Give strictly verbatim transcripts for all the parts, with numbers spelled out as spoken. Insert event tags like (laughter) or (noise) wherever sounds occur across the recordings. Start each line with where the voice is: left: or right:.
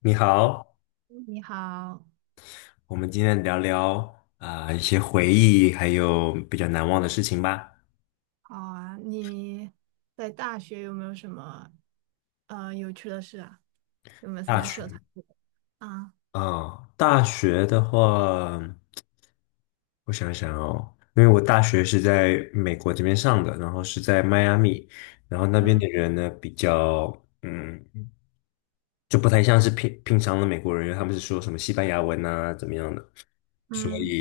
left: 你好，
right: 你好，
left: 我们今天聊聊啊、一些回忆，还有比较难忘的事情吧。
right: 好啊，你在大学有没有什么呃有趣的事啊？有没有参
left: 大
right: 加社
left: 学，
right: 团之类的啊，
left: 啊、大学的话，我想想哦，因为我大学是在美国这边上的，然后是在迈阿密，然后那边
right: 嗯
left: 的人呢比较，嗯，就不太像是平平常的美国人，因为他们是说什么西班牙文啊，怎么样的，
right: 嗯，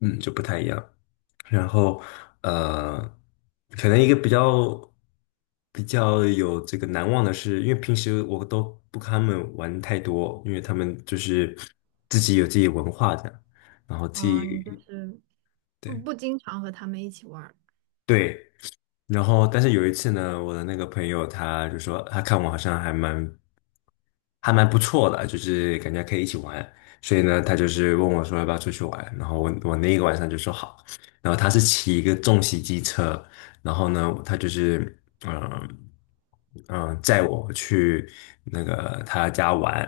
left: 嗯，就不太一样。然后呃，可能一个比较比较有这个难忘的是，因为平时我都不跟他们玩太多，因为他们就是自己有自己文化的，然后自
right: 哦，你就
left: 己。
right: 是不
left: 对
right: 不经常和他们一起玩儿，
left: 对，然后，但是有一次呢，我的那个朋友他就说，他看我好像还蛮还蛮不错的，就是感觉可以一起玩，所以呢，他就是问我说要不要出去玩，然后我我那一个晚上就说好，然后他是骑一个重型机车，然后呢，他就是嗯嗯载我去那个他家玩，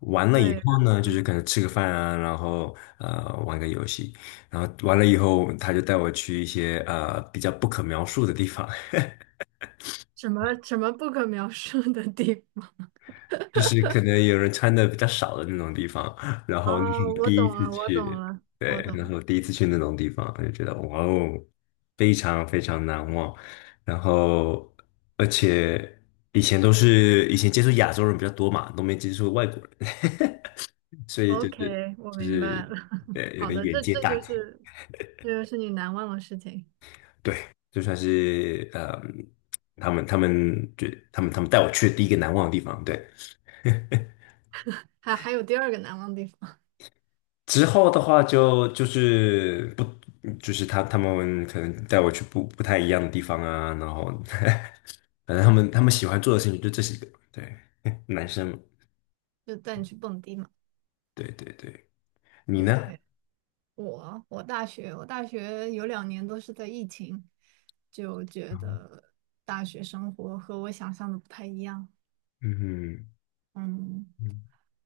left: 完了以
right: 对，
left: 后呢，就是可能吃个饭啊，然后呃玩个游戏，然后完了以后他就带我去一些呃比较不可描述的地方。
right: 什么什么不可描述的地方？
left: 就是可能有人穿的比较少的那种地方，然后那是
right: 哦，
left: 我
right: 我
left: 第一
right: 懂
left: 次
right: 了，我懂
left: 去。
right: 了，我
left: 对，
right: 懂
left: 那是
right: 了
left: 我第一次去那种地方，就觉得哇哦，非常非常难忘。然后，而且以前都是以前接触亚洲人比较多嘛，都没接触外国人，(laughs) 所以就是
right: ，OK，我
left: 就
right: 明白
left: 是
right: 了。
left: 呃
right: (laughs)
left: 有
right: 好
left: 点
right: 的，
left: 眼
right: 这
left: 界
right: 这
left: 大
right: 就
left: 开。
right: 是这就是你难忘的事情，
left: 对，就算是呃他们他们觉他们他们带我去的第一个难忘的地方，对。
right: 还还有第二个难忘的地方，
left: 之后的话就就是不就是他他们可能带我去不不太一样的地方啊，然后 (laughs) 反正他们他们喜欢做的事情就这些个，对，(laughs) 男生嘛，
right: 就带你去蹦迪嘛
left: 对对对，你呢？
right: ，OK。我我大学我大学有两年都是在疫情，就觉得大学生活和我想象的不太一样。
left: 嗯，
right: 嗯，
left: 嗯，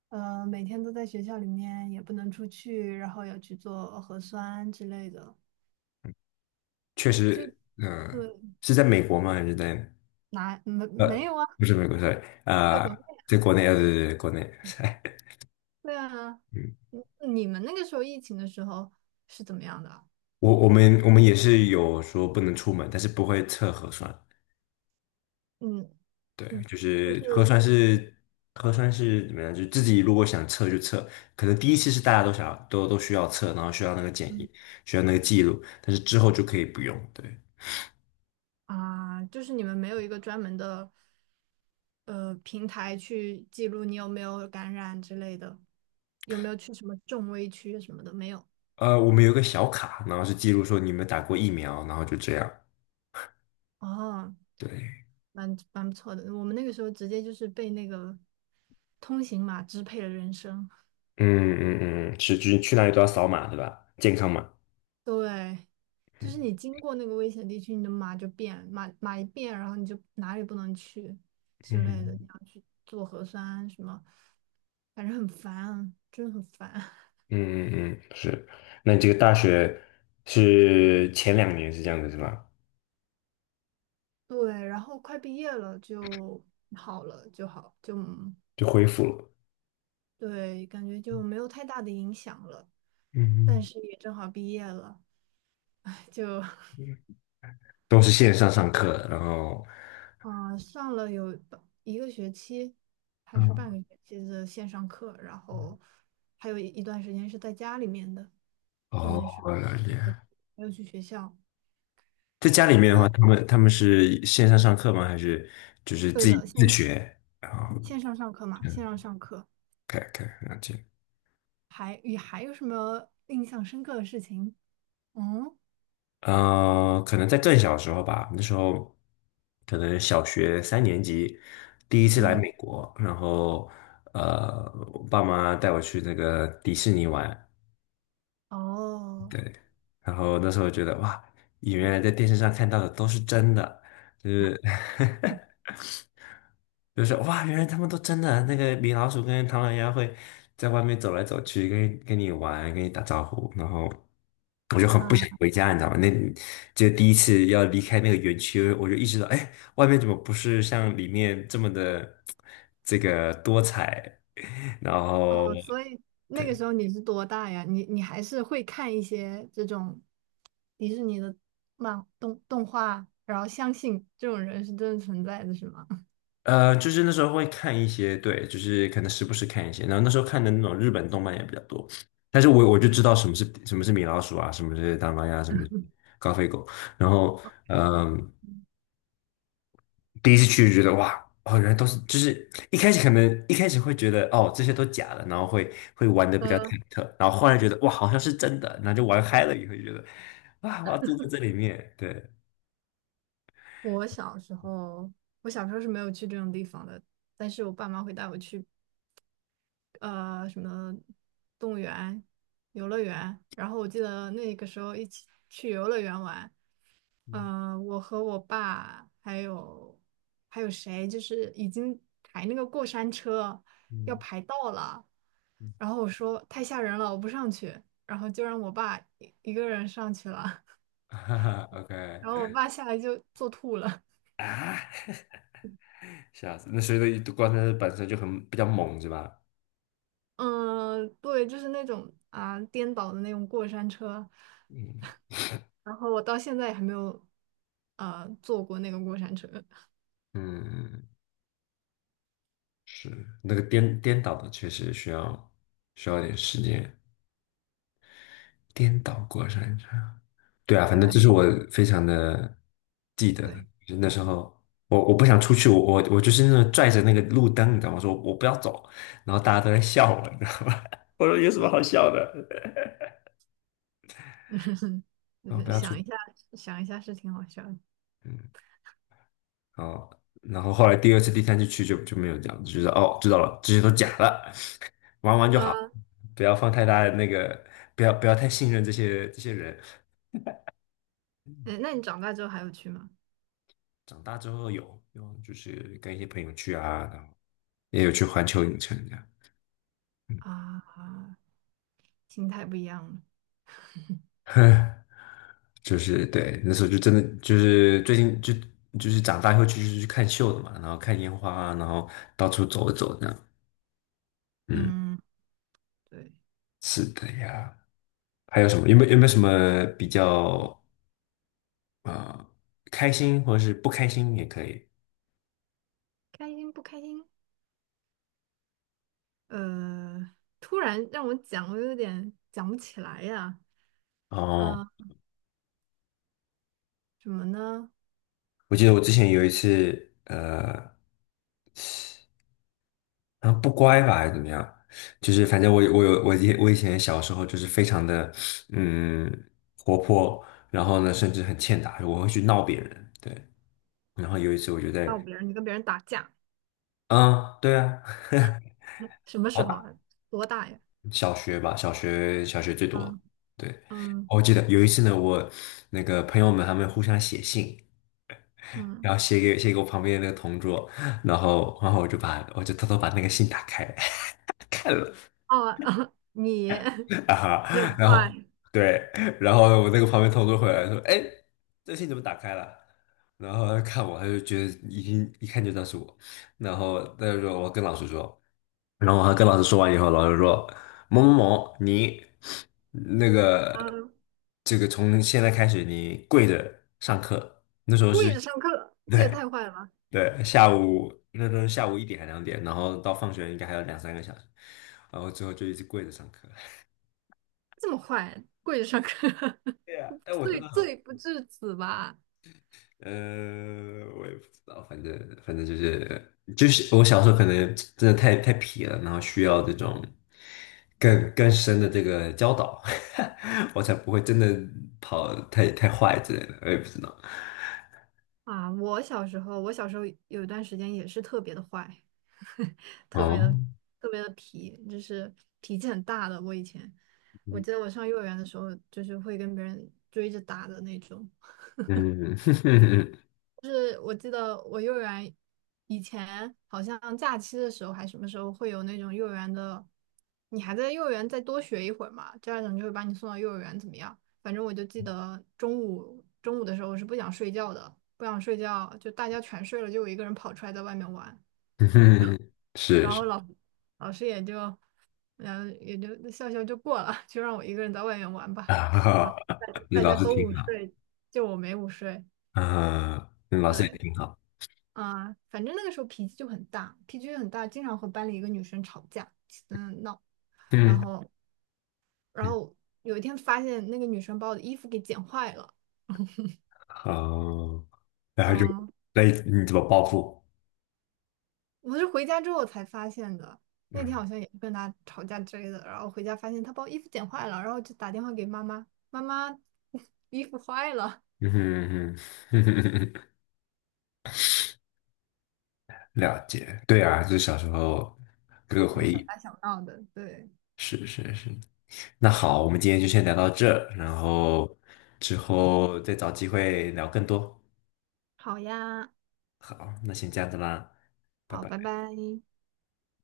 right: 呃，每天都在学校里面，也不能出去，然后要去做核酸之类的。
left: 确
right: 就
left: 实。嗯、
right: 对，
left: 是在美国吗？还是在
right: 哪没没
left: 呃，
right: 有啊？
left: 不是美国，sorry,
right: 在
left: 啊、
right: 国内，
left: 在国内，呃，对对对，国内，(laughs)
right: 对啊。
left: 嗯，
right: 你你们那个时候疫情的时候是怎么样的啊？
left: 我我们我们也是有说不能出门，但是不会测核酸，
right: 嗯
left: 对，
right: 嗯，
left: 就
right: 就
left: 是核酸
right: 是。
left: 是核酸是怎么样？就自己如果想测就测，可能第一次是大家都想要都都需要测，然后需要那个检
right: 嗯，
left: 疫，需要那个记录，但是之后就可以不用。对，
right: 啊，就是你们没有一个专门的呃平台去记录你有没有感染之类的，有没有去什么重危区什么的，没有。
left: 呃，我们有一个小卡，然后是记录说你们打过疫苗，然后就这样。
right: 哦，
left: 对，
right: 蛮蛮不错的。我们那个时候直接就是被那个通行码支配了人生。
left: 嗯嗯，嗯，是就是去哪里都要扫码，对吧？健康码。
right: 对，就是
left: 嗯
right: 你经过那个危险地区，你的码就变，码码一变，然后你就哪里不能去之类的，
left: 嗯，
right: 你要去做核酸什么，反正很烦啊，真的很烦。
left: 嗯嗯，嗯，是。那你这个大学是前两年是这样子是吧？
right: 对，然后快毕业了就好了，就好，就嗯
left: 就恢复了。
right: 对，感觉就没有太大的影响了。但
left: 嗯
right: 是也正好毕业了，(laughs) 就
left: 嗯。都是线上上课，然后，
right: 嗯、呃上了有半一个学期还是半
left: 嗯，
right: 个学期的线上课，然后还有一一段时间是在家里面的，就
left: 哦，
right: 那时
left: 我了解。
right: 候没有去学校
left: 在家里面的话，他
right: 啊。
left: 们他们是线上上课吗？还是就是
right: 对
left: 自己
right: 的，
left: 自
right: 线
left: 学？然后，
right: 线上上课嘛，线
left: 嗯
right: 上上课，
left: ，OK，OK，了解。
right: 还也还有什么印象深刻的事情？嗯
left: 呃，可能在更小的时候吧，那时候可能小学三年级，第一次来
right: 嗯。
left: 美国，然后呃，我爸妈带我去那个迪士尼玩，
right: 哦，
left: 对，然后那时候觉得哇，原来在电视上看到的都是真的，就是 (laughs) 就是哇，原来他们都真的那个米老鼠跟唐老鸭会在外面走来走去，跟跟你玩，跟你打招呼，然后我就很不
right: 啊，
left: 想回家，你知道吗？那就第一次要离开那个园区，我就意识到，哎，外面怎么不是像里面这么的这个多彩？(laughs) 然后
right: 哦，所以那个
left: 对，
right: 时候你是多大呀？你你还是会看一些这种迪士尼的漫动动画，然后相信这种人是真的存在的，是吗？(laughs)
left: 呃，就是那时候会看一些，对，就是可能时不时看一些，然后那时候看的那种日本动漫也比较多，但是我我就知道什么是什么是米老鼠啊，什么是大妈呀，什么是高飞狗，然后嗯、第一次去就觉得哇，哦，原来都是，就是一开始可能一开始会觉得哦这些都假的，然后会会玩的比较
right: 呃，
left: 忐忑，然后后来觉得哇好像是真的，然后就玩嗨了以后就觉得啊我要住在这里面，对，
right: 我小时候，我小时候是没有去这种地方的，但是我爸妈会带我去呃什么动物园、游乐园，然后我记得那个时候一起去游乐园玩，
left: 嗯
right: 嗯、呃我和我爸还有还有谁，就是已经排那个过山车要
left: 嗯
right: 排到了，
left: 嗯
right: 然后我说太吓人了，我不上去，然后就让我爸一一个人上去了，
left: (laughs)，哈哈，OK
right: (laughs) 然后我爸下来就坐吐了。
left: 啊。吓死！那所以那光车本身就很比较猛，是吧？
right: 嗯，对，就是那种啊颠倒的那种过山车，
left: 嗯
right: 然后我到现在也还没有呃坐过那个过山车。
left: 嗯，是那个颠颠倒的，确实需要需要点时间。颠倒过山车，对啊，反
right: 对
left: 正
right: 啊，
left: 这是我非常的记得的。
right: 对，
left: 就是那时候我我不想出去，我我我就是那种拽着那个路灯，你知道吗？我说我不要走，然后大家都在笑我，你知道吗？(laughs) 我说有什么好笑的？(laughs)
right: 就
left: 我不
right: 是
left: 要出
right: 想一
left: 去。
right: 下想一下是挺好笑的。
left: 嗯。哦，然后后来第二次、第三次去就就没有这样，就是哦，知道了，这些都假的，(laughs) 玩玩就好，
right: 嗯，
left: 不要放太大的那个，不要不要太信任这些这些人。
right: 那那你长大之后还有去吗？
left: 长大之后有有就是跟一些朋友去啊，然后也有去环球影城
right: 啊，心态不一样了。
left: 这样，(laughs) 就是对，那时候就真的就是最近就就是长大以后去就是去看秀的嘛，然后看烟花啊然后到处走一走这样。嗯，
right: 嗯，对，
left: 是的呀。还有什么？有没有有没有什么比较？啊，开心或者是不开心也可以。
right: 开心不开心？呃，突然让我讲，我有点讲不起来呀。
left: 哦，
right: 嗯、呃什么呢？
left: 我记得我之前有一次，呃，然后不乖吧，还是怎么样？就是反正我我有我以我以前小时候就是非常的嗯活泼，然后呢甚至很欠打，我会去闹别人。对，然后有一次我就
right: 闹
left: 在。
right: 别人，你跟别人打架，
left: 嗯对啊，
right: 嗯什么时
left: 好
right: 候
left: 打，
right: 啊？多大呀？
left: 小学吧，小学小学最多。
right: 嗯
left: 对，
right: 嗯
left: 我记得有一次呢，我那个朋友们他们互相写信，
right: 嗯，
left: 然后写给写给我旁边的那个同桌，然后然后我就把我就偷偷把那个信打开 (laughs) 看了
right: 哦，(laughs) 你 (laughs)
left: 啊
right: 你很
left: 哈，然后
right: 坏，
left: 对，然后我那个旁边同桌回来说，哎，这信怎么打开了？然后他看我，他就觉得已经一看就知道是我，然后他就说我跟老师说，然后我还跟老师说完以后，老师说某某某你那个
right: 嗯，
left: 这个从现在开始你跪着上课，那时候是
right: 跪着上课，这也
left: 对。
right: 太坏了吧？
left: 对，下午那都是下午一点还两点，然后到放学应该还有两三个小时，然后之后就一直跪着上课。
right: 这么坏，跪着上课，(laughs)
left: 对呀，但我真
right: 罪
left: 的很，
right: 罪不至此吧？
left: 呃，我也不知道，反正反正就是就是我小时候可能真的太太皮了，然后需要这种更更深的这个教导，(laughs) 我才不会真的跑太太坏之类的，我也不知道。
right: 啊，我小时候，我小时候有一段时间也是特别的坏，(laughs) 特别的
left: 哦，
right: 特别的皮，就是脾气很大的。我以前，我记得我上幼儿园的时候，就是会跟别人追着打的那种。
left: 嗯，(laughs)
right: 就是我记得我幼儿园以前好像假期的时候还什么时候会有那种幼儿园的，你还在幼儿园再多学一会儿嘛，家长就会把你送到幼儿园怎么样？反正我就记得中午中午的时候我是不想睡觉的，不想睡觉，就大家全睡了，就我一个人跑出来在外面玩，
left: 嗯是
right: 然
left: 是
right: 后老老师也就嗯也就笑笑就过了，就让我一个人在外面玩吧，然
left: 啊，
right: 后大家
left: (laughs) 你
right: 大
left: 老
right: 家
left: 师
right: 都
left: 挺
right: 午
left: 好。
right: 睡，就我没午睡，
left: 呃嗯，那老师也
right: 对。
left: 挺好。
right: 啊，反正那个时候脾气就很大，脾气就很大，经常和班里一个女生吵架，嗯闹，然
left: 嗯
right: 后然
left: 嗯
right: 后有一天发现那个女生把我的衣服给剪坏了，(laughs)
left: 好。然后就，
right: 嗯，
left: 那你怎么报复？
right: 我是回家之后才发现的，那天
left: 嗯，
right: 好像也是跟她吵架之类的，然后回家发现她把我衣服剪坏了，然后就打电话给妈妈，妈妈 (laughs) 衣服坏了，
left: 嗯哼，嗯哼，(laughs) 了解，对啊，就是小时候各个
right: (laughs) 哎，
left: 回
right: 小
left: 忆，
right: 打小闹的，对，
left: 是是是。那好，我们今天就先聊到这，然后之后再找机会聊更多。
right: 好呀，
left: 好，那先这样子啦，拜
right: 好，
left: 拜。
right: 拜拜。